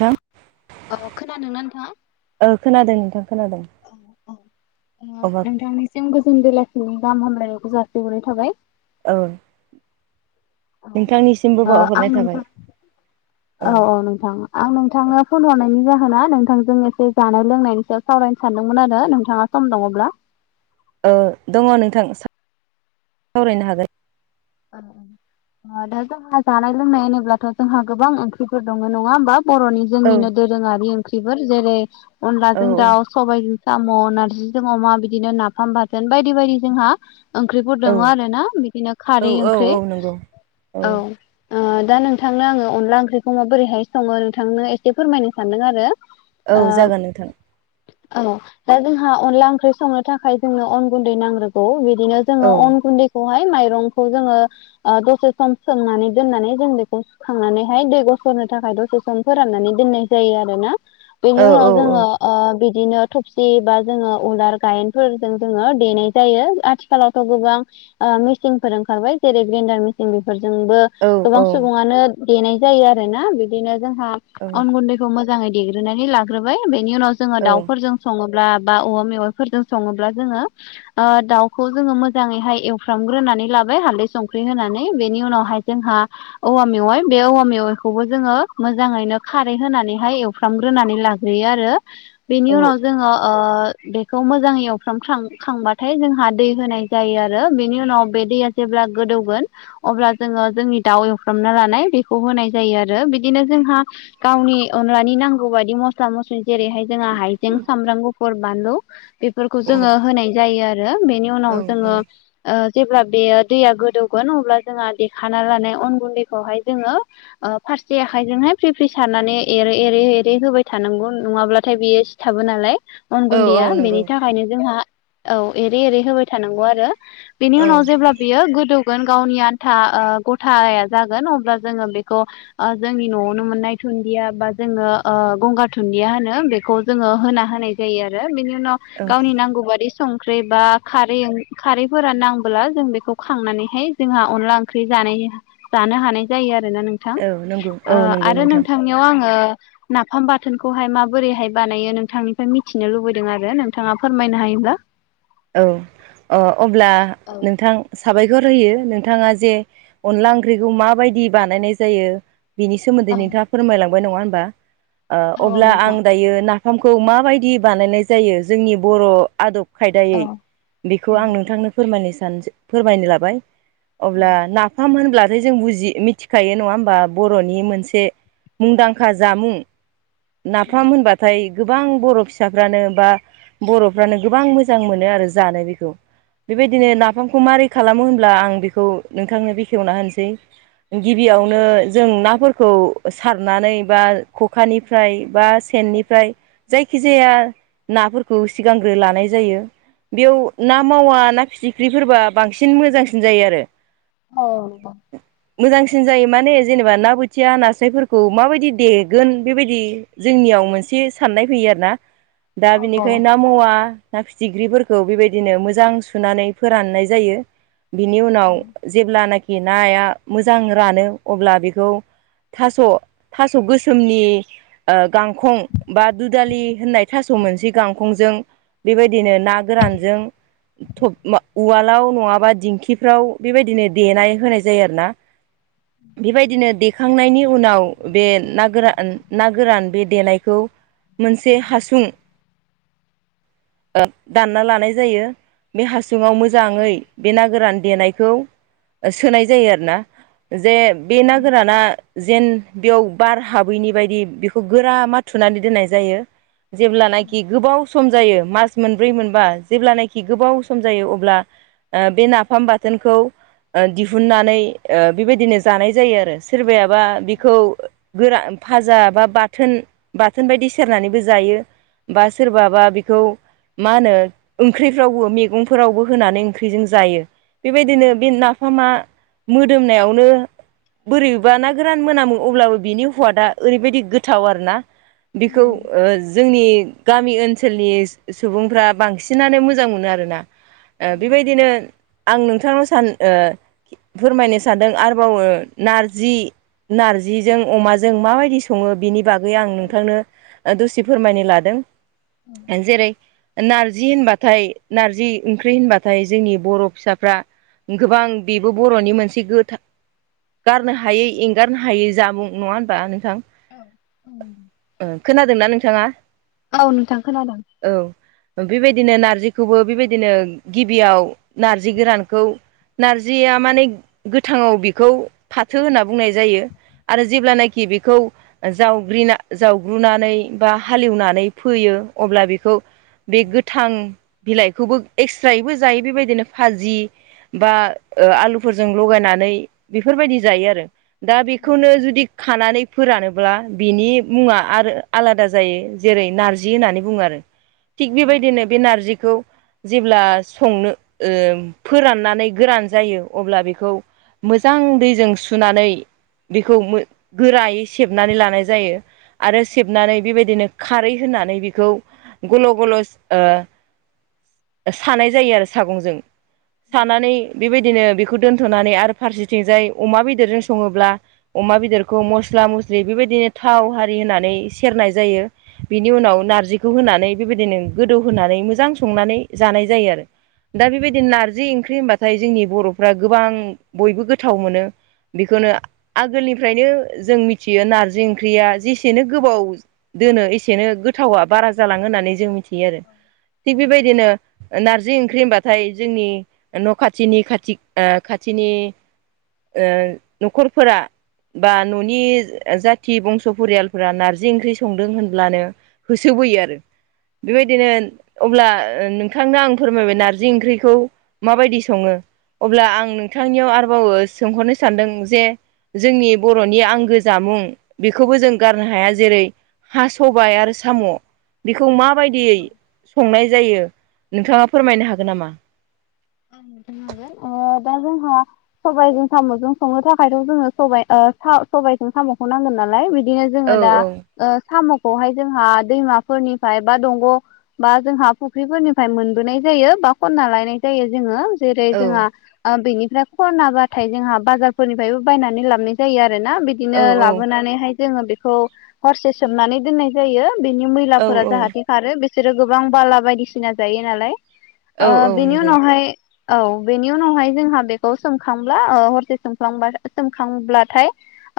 नोंथां औ खोनादोंना नोंथाङा ओ खोनादों नोंथां खोनादों औ औ ओ अबा नोंथांनिसिम गोजोन बेलाायसिनि गाहाम हामलायनायखौ जासिहरनाय थाबाय औ औ नोंथांनिसिमबो ओ आं बावहरनाय नोंथां थाबाय औ औ नोंथां आं नोंथांनो फन हरनायनि जाहोना नोंथांजों एसे जानाय लोंनायनि सायाव सावरायनो सानदोंमोन आरो नोंथाङा सम दङब्ला ओ दङ नोंथां सावरायनो हागोन ओ ओ ओ दा जोंहा जानाय लोंनाय होनोब्लाथ' जोंहा गोबां ओंख्रिफोर दङ नङा होमब बर'नि औ जोंनिनो दोरोङारि ओंख्रिफोर जेरै औ अनलाजों दाउ सबायाइजों साम' नारजिजों अमा बिदिनो नाफाम बाथोन बायदि बायदि जोंहा ओंख्रिफोर दङ औ आरो ना बिदिनो औ खारै औ ओंख्रि औ नंगौ औ ओ दा नोंथांनो आङो अनला ओंख्रिखौ माबोरैहाय सङो नोंथांनो एसे फोरमायनो सानदों आरो औ ओ जागोन नोंथां औ दा जोंहा अनला ओंख्रि संनो थाखाय जोंनो अन गुन्दै नांग्रोगौ बिदिनो औ जोङो अन गुन्दैखौहाय माइरंखौ जोङो ओ दसे सम सोमनानै दोननानै जों बेखौ थांनानैहाय दै गसरनो थाखाय दसे सम फोराननानै दोननाय जायो आरो ना बेनि औ उनाव औ औ जोङो ओ बिदिनो थबसि बा जोङो उलार गायेनफोरजों जोङो देनाय जायो आथिखाल खालावथ' गोबां ओ मिसीनफोरजों खारबाय जेरै ग्रेन्डार मेसिन बेफोरजोंबो औ औ गोबां औ सुबुङानो देनाय जायो आरो ना बिदिनो जोंहा औ औ अन गुन्दै खौ मोजाङै देग्रोनानै लाग्रोबाय बेनि उनाव जोङो औ दाउफोरजों सङोब्ला बा औवा मेवाइफोरजों सङोब्ला जोङो ओ दाउखौ जोङो मोजाङैहाय एवफ्रामग्रोनानै लाबो हाल्दै संख्रि होनानै बेनि उनावहाय जोंहा औवा मेवाइ बे औवा मेवाइखौबो जोङो मोजाङैनो खारै होनानैहाय एव फ्रामग्रोनानै लाग्रोयो आरो बेनि उनाव जोङो ओ बेखौ मोजाङै एवफ्रा खांबाथाय जोंहा दै होनाय जायो आरो बेनि उनाव बे दैया जेब्ला गोदौगोन अब्ला जोङो जोंनि दाउ एवफ्रामना लानाय बेखौ होनाय जायो। आरो बिदिनो जोंहा गावनि अनलाानि नांगौ बादि मस स्ला मस्लि जेरैहाय जोंहा हायजें, साम्बा गुफुर, बानलु बेफोरखौ जोङो होनाय जायो। आरो बेनि उनाव जोङो ओ जेब्ला बेयो दैया गोदौगोन अब्ला जोंहा देखाना लानाय अन गुन्दैखौहाय जोङो फारसे आखाइजोंहाय फ्रि फ्रि सारनानै एरै एरै होबाय थानांगौ नङाब्लाथाय बेयो थाबो नालाय अन गुन्दैया नंगौ बेनि थाखायनो जोंहा औ एरै एरै होबाय थानांगौ आरो बेनि औ उनाव जेब्ला बियो गोदौगोन गावनि आन्था गथाया जागोन अब्ला जोङो बेखौ ओ जोंनि न'आवनो मोननाय थुन्दिया बा जोङो गंगार थुनुन्दिया होनो बेखौ जोङो होना होनाय जायो आरो बिनि उनाव औ गावनि नांगौ बादि संख्रि बा खारै खारैफोरा नांबोला जों बेखौ खांनानैहाय जोंहा अनला ओंख्रि जानाय जानो हानाय जायो आरोना नों थां औ नंगौ औ नंगौ आरो नोंथां नोंथांनियाव आङो नाफाम बाथोनखौहाय माबोरैहाय बानायो नोंथांनिफ्राय मिथिनो लुबैदों आरो नोंथाङा फोरमायनो हायोब्ला? [inaudible] [unintelligible] औ अ अब्ला नोंथां। साबायखर होयो नोंथाङा जे अनला ओंख्रिखौ माबायदि बानायनाय जायो। बिनि सोमोन्दै नोंथाङा फोरमायलांबाय नङा होमबा ओ औ अब्ला आं नोंथां दायो ना फामखौ माबायदि बानायनाय जायो जोंनि बर' आदब खायदायै। बेखौ आं नोंथांनो फोरमायनो सानसै फोरमायनो लाबाय व अब्ला नाफाम होनब्ला ‌ ओमफ्राय जों बुजि मिथिखायो नङा होमबा बर'नि मोनसे मुंदांखा जामुं। नाफाम होनबाथाय गोबां बर' फिसाफ्रानो बा बर'फ्रानो गोबां मोजां मोजां मोनो आरो जानो बेखौ बेबायदिनो नाफामखौ मारै खालामो होनब्ला आं बेखौ नोंथांनो बेखेवना होनसै। गिबियावनो जों नाफोर खौ सारनानै बा खखानिफ्राय बा सेननिफ्राय। जायखिजाया नाफोरखौ सिगांग्रो लानाय जायो बेयाव ना ना मावा ना फिथिख्रिफोरबा बांसिन मोजांसिन जायो आरो। अ- अ। मोजांसिन जायो माने जेनेबा ना बोथिया नास्रायफोरखौ माबायदि देगोन बेबायदि जोंनियाव मोनसे साननाय फैयो आरोना दा बिनिखायनो ना मावा ना फि थिख्रिफोरखौ बेबायदिनो मोजां सुनानै फोराननाय जायो। बिनि उनाव जेब्लानाखि नाया मोजां रानो अब्ला बेखौ थास' थास' गोसोमनि ओ गांखं बा दुदालि होननाय थास' मोनसेै गांखंजों बेबायदि बिदिनो ना गोरानजों थ'ब उवालाव नङाबा दिंखिफ्राव बेबायदिनो देनाय होनाय जायो आरो ना। [inaudible] [unintelligible] बेबायदिनो देखांनायनि उनाव बे ना गोरान ना गोरान बे देनायखौ मोनसे हासुं ओ दानना लानाय जायो बे हासुङाव मोजाङै बे ना गोरान देनायखौ सोनाय जायो आरो ना। जे बे ना गोराना जेन बेयाव बार हाबैनि बायदि बेखौ गोरा माथुनानै दोननाय जायो। जेब्लानाखि गोबाव सम जायो मास मोनब्रै मोनबा जेब्लानाखि गोबाव सम जायो अब्ला ओ बे नाफाम बाथोनखौ ओ दिहुननानै ओ बेबायदिनो जानाय जायो आरो। सोरबायाबा बिखौ गोरा फाजा बा बाथोन-बाथोन बायदि सेरनानैबो जायो। बा सोरबाबा बेखौ मा होनो ओंख्रिफ्रावबो मेगंफोरावबो होनानै ओंख्रिजों जायो। बेबायदिनो बे नाफामा मोदोमनायावनो बोरैबा ना गोरान मोनामो अब्लाबो बिनि हुवादा ओरैबायदि गोथाव आरोना। बेखौ ओ जोंनि गामि ओनसोलनि सुबुंफ्रा बांसिनानो मोजां मोनो आरोना बेबायदिनो आं नोंथांनाव सान ओ फोरमायनो सानदों आरोबाव नारजि नारजिजों अमाजों माबायदि सङो बिनि बागै आं नोंथांनो दसि फोरमायनो लादों। जेरै नारजि होनबाथाय नारजि ओंख्रि होनबाथाय जोंनि बर' फिसाफ्रा गोबां बेबो बर'नि मोनसे गोथा गारनो हायै एंगारनो हायै जामुं नङा होनबा नोंथां? औ [unintelligible] ओ खोनादोंना नोंथाङा औ नोंथां खोनादों औ बेबायदिनो नार्जिखौबो बेबायदिनो गिबियाव नार्जि गोरानखौ नारजिया माने गोथाङाव बेखौ फाथो होनना बुंनाय जायो। आरो जेब्लानोखि बेखौ जावब्रिना जावग्रूनानै बा हालेवनानै फोयो अब्ला बे खौ बे गोथां बिलाइखौबो एक्सट्रायैबो जायो बेबायदिनो भाजि बा ओ आलुफोरजों लगायनानै बेफोरबायदि जायो आरो दा बेखौनो जुदि खानानै फोरानोब्ला बिनि मुङा आरो आलादा जायो जेरै नारजि होननानै बुङो आरो थिग बेबायदिनो बे नारजिखौ जेब्ला संनो ओ फोराननानै गोरान जायो अब्ला बेखौ मोजां दैजों सुनानै बेखौ मो गोरायै सेबनानै लानाय जायो आरो सेबनानै बेबायदिनो खारै होनानै बेखौ गल' गल'स ओ सानाय जायो आरो सागंजों सानानै बेबायदिनो बेखौ दोन्थ'नानै आरो फारसेथिंजाय अमा बेदरजों सङोब्ला अमा बेदरखौ मस्ला मस्लि बेबायदिनो थाव हारि होनानै सेरनाय जायो। बिनि उनाव नारजिखौ होनानै बेबायदिनो गोदौ होनानै मोजां संनानै जानाय जायो आरो दा बेबायदिनो नारजि ओंख्रि होनबा फ्राय जोंनि बर'फ्रा गोबां बयबो गोथाव मोनो बेखौनो आगोलनिफ्रायनो जों मिथियो नारजि ओंख्रिया जेसेनो गोबाव दोनो एसेनो गोथावा बारा जालाङो होननानै जों मिथियो आरो थिग बेबायदिनो नारजि ओंख्रि होनबाथाय जोंनि न' खाथिनि खाथिक ओ खाथिनि ओ न'खरफोरा बा न'नि जाथि बंस' फरियालफोरा नारजि ओंख्रि संदों होनब्लानो होसोबोयो आरो बेबायदिनो अब्ला ओ नों थांनो आं फोरमायबाय नारजि ओंख्रिखौ माबायदि सङो? अब्ला आं नोंथांनियाव आरोबाव सोंहरनो सानदों जे जोंनि बर'नि आंगो जामुं बेखौबो जों गारनो हाया जेरै हा सबाय आरो साम' बेखौ मा बायदियै संनाय जायो नोंथाङा फोरमायनो हागोन नामा? अ दा जोंहा सबायजों साम'जों संनो थाखायथ' जोङो साबाइ ओ सा सबाइजों साम'खौ नांगोन नालाय बिदि बिदिनो जोङो औ दा औ ओ साम'खौहाय जोंहा दैमाफोरनिफ्राय बा दंग' बा जोंहा फुख्रिफोरनिफ्राय मोनबोनाय जायो बा खनना लायनाय जायो जोङो जेरै औ जोंआ ओ बेनिफ्राय खनाबाथाय जोंहा बाजारफोरनिफ्रायबो बायनानै लाबनाय जायो आरो ना बि औ बिदिनो लाबोनानैहाय जोङो बेखौ हरसे सोमनानै दोननाय जायो बेनि मै औ औ [unintelligible] जाहाथे खारो बिसोरो गोबां बाला बायदिसिना जायो नालाय औ औ ओ बिनि अन नंगौ फ्राय औ बेनि उनावहाय जोंहा बेखौ सोमखांब्ला ओ हरसे सोमखां सोमखांब्लाथाय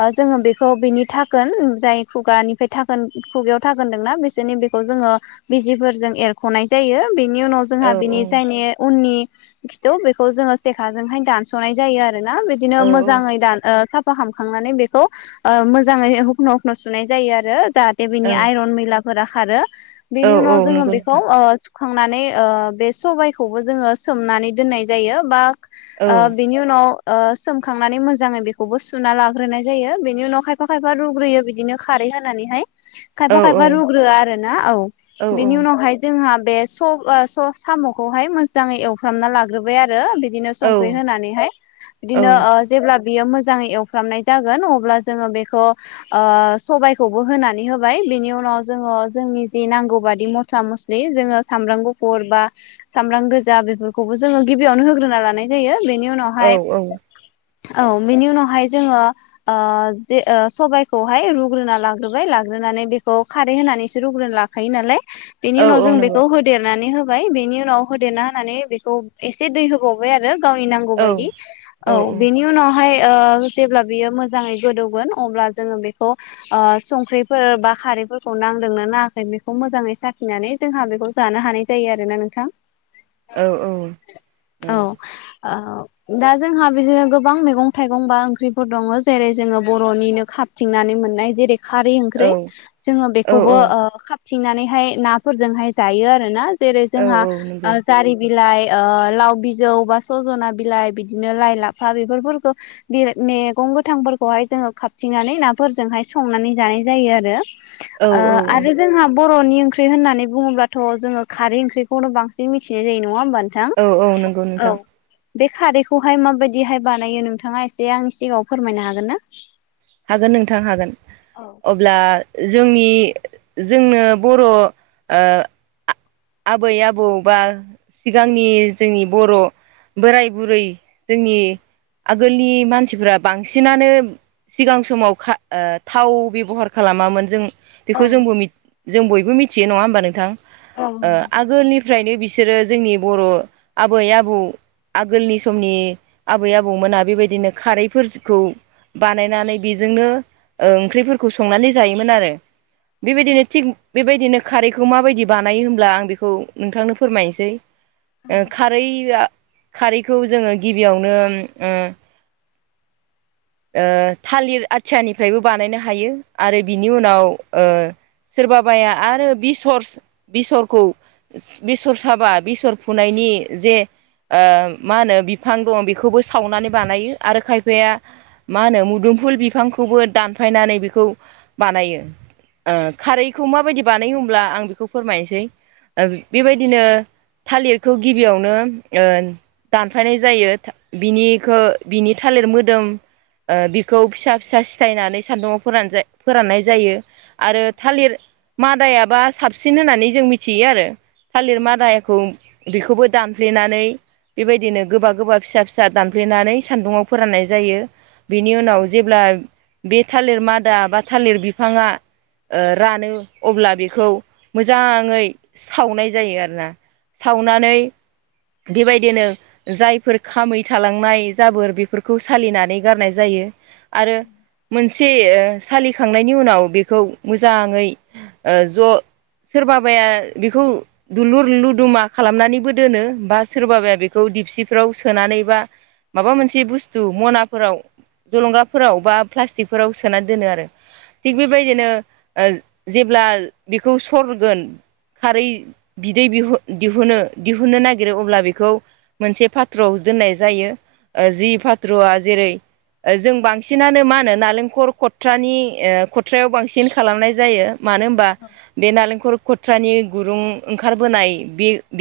ओ जोङो बेखौ बेनि धाकोन जाय खुगानिफ्राय धाकोन खुगायाव धाकोन दोंना बेस [unintelligible] बेखौ जोङो बिजिफोरजों एरख'नाय जायो बिनि उनाव जोंहा औ बिनि जायनि उननि खिथौ बेखौ जोङो सेखाजोंहाय दानस'नाय जायो आरोना बिदिनो औ मोजाङै दान ओ साफ हामखांनानै बेखौ ओ मोजाङै हखन' हखन' सुनाय जायो आरो जाहाथे बेनि औ आइरन मैला फोरा खारो औ बेनि औ उनाव जोङो नंगौ बेखौ नोंथां ओ खांनानै बे सबायखौबो जोङो सोमनानै दोननाय जायो बा औ ओ बिनि उनाव ओ सोमखांनानै मोजाङै बेखौबो सुना लाग्रोनाय जायो बेनि उनाव खायफा खायफा रुग्रोयो बिदिनो खारै होननानै हाय औ खायफा खायफा औ रुग्रो आरो ना औ औ बेनि उनावहाय जोंहा बे स स साम' खौहाय मोजाङै एवफ्रामना लाग्रोबाय आरो बिदिनो संख्रि होनानैहाय बिदिनो औ ओ जेब्ला बियो मोजाङै एवफ्रामनाय जागोन अब्ला जोंङो बेखौ ओ सबायखौबो होनानै होबाय बेनि उनाव जोंङो जोंनि जि नांगौ बादि मस्ला मस लि जोंङो सामब्राम गुफुरबा सामब्राम गोजा बेफोरखौबो जोंङो गिबियावनो होग्रोना लानाय जायो बेनि औ उनावहाय औ औ बेनि उनावहाय जोंङो ओ सबायखौहाय रुग्रोना लाग्रोबाय लाग्रोनानै बेखौ खारै होनानैसो रुग्रोनाला खायो नालाय बेनि औ उनाव औ जों नंगौ बेखौ होदेरनानै होबाय बेनि उनाव होदेरना होनानै बेखौ एसे दै होबावबाय आरो गावनि नांगौ औ बायदि औ बेनि उनावहाय ओ जेब्ला बियो मोजाङै गोदौगोन अब्ला जोंङो बेखौ ओ संख्रिफोर बा खारैफोरखौ नांदोंना नाङाखै बेखौ मोजाङै साखिनानै जोंहा बेखौ जानो हानाय जायो आरोना नोंथां औ औ ओ दा जोंहा बिदिनो गोबां मैगं थाइगं बा ओंख्रिफोर दङ जेरै जोंङो बर'निनो खा थिंनानै मोननाय जेरै खारै ओंख्रि औ जोंङो औ बेखौबो ओ खाबथिंनानैहाय नाफोरजोंहाय जायो आरोना। जेरै जोंहा औ नंगौ ओ जारि बिलाइ ओ लाव बिजौ बा सजना बिलाइ बिदिनो लाइ लाफा बेफोरखौ बे मेगं गोथांफोरखौहाय जोंङो खाबथिनानै नाफोरजोंहाय संनानै जानाय जायो आरो। औ ओ औ आरो जोंहा बर'नि ओंख्रि होननानै बुङोब्लाथ' जोंङो खारै ओंख्रिखौनो बां सिन मिथिनाय जायो नङा होमबा नोंथां औ औ नंगौ औ नोंथां बे खारैखौहाय माबायदिहाय बानायो नोंथाङा एसे आंनि सिगाङाव फोरमायनो हागोनना। हागोन नोंथां हागोन अ ब्ला जोंनि जोंनो बर' ओ आबै आबौ बा सिगांनि जोंनि बर' बोराय बुरै जोंनि आगोलनि मानसिफ्रा बांसिनानो सिगां समाव खा ओ थाव बेबहार खालामामोन जों बेखौ जोंबो मि जों बयबो मिथियो नङा होमबा नोंथां। ओ आगोलनिफ्रायनो बिसोरो जोंनि बर' आबै आबौ आगोलनि समनि आबै आबौमोना बेबायदिनो खारैफोरखौ बानायनानै बेजोंनो ओंख्रिफोरखौ संनानै जायोमोन आरो। बेबायदिनो थिग बेबायदिनो खारैखौ माबायदि बानायो होम ब्ला आं बेखौ नोंथांनो फोरमायनोसै ओ खारैआ खारैखौ जोङो गिबियावनो ओ थालिर आथियानिफ्रायबो बानायनो हायो आरो बिनि उनाव सोरबाबाया आरो बिसर बेसरखौ बेसर साबा बेसर फुनायनि जे ओ मा होनो बिफां दं बेखौबो सावनानै बानायो आरो खायफाया मा होनो मुदुमफुल बिफांखौबो दानफायनानै बेखौ बानायो ओ खारैखौ माबायदि बानायो होमब्ला आं बेखौ फोरमायनोसै बेबायदिनो थालिरखौ गिबियावनो ओ दानफायनाय जायो बिनिखो बिनि थालिर मोदोम ओ बिखौ फिसा फिसा सिथायनानै सान्दुङाव फोरान फोराननाय जायो। आरो थालिर मादायाबा साबसिन होननानै जों मिथियो आरो। थालिर माादाखौ बेखौबो दानफ्लेनानै बेबायदिनो गोबा गोबा फिसा फिसा दानफ्लेनानै सान्दुङाव फोराननाय जायो। बिनि उनाव जेब्ला बे थालिर मादा बा थालिर बिफाङा ओ रानो अब्ला बेखौ मोजाङै सावनाय जायो आरोना। सावनानै बेबायदिनो जायफोर खामै थालांनाय जाबोर बेफोरखौ सालिनानै गारनाय जायो। आरो मोनसे ओ सालिखांनायनि उनाव बेखौ मोजाङै ओ ज' सोरबाबाया बेखौ दुलुर लुदुमा खालामनानैबो दोनो। बा सोरबाबाया बेखौ दिपसिफ्राव सोनानै बा माबा मोनसे बुस्थु मनाफोराव जलंगाफोराव बा प्लास्टिकफोराव सोना दोनो आरो थिग बेबायदिनो ओ जेब्ला बेखौ सरगोन खारै बिदै दिहु दिहुनो दिहुननो नागिर नागिरो अब्ला बेखौ मोनसे पाथ्र दोननाय जायो ओ जि पाथ्रआ जेरै जों बांसिनानो मा होनो नालेंखर खथ्रानि ओ खथ्रायाव बांसिन खालामनाय जायो। मानो होनबा बे नालेंखर खथ्रानि गुरुं ओंखारबोनाय बे बेयाव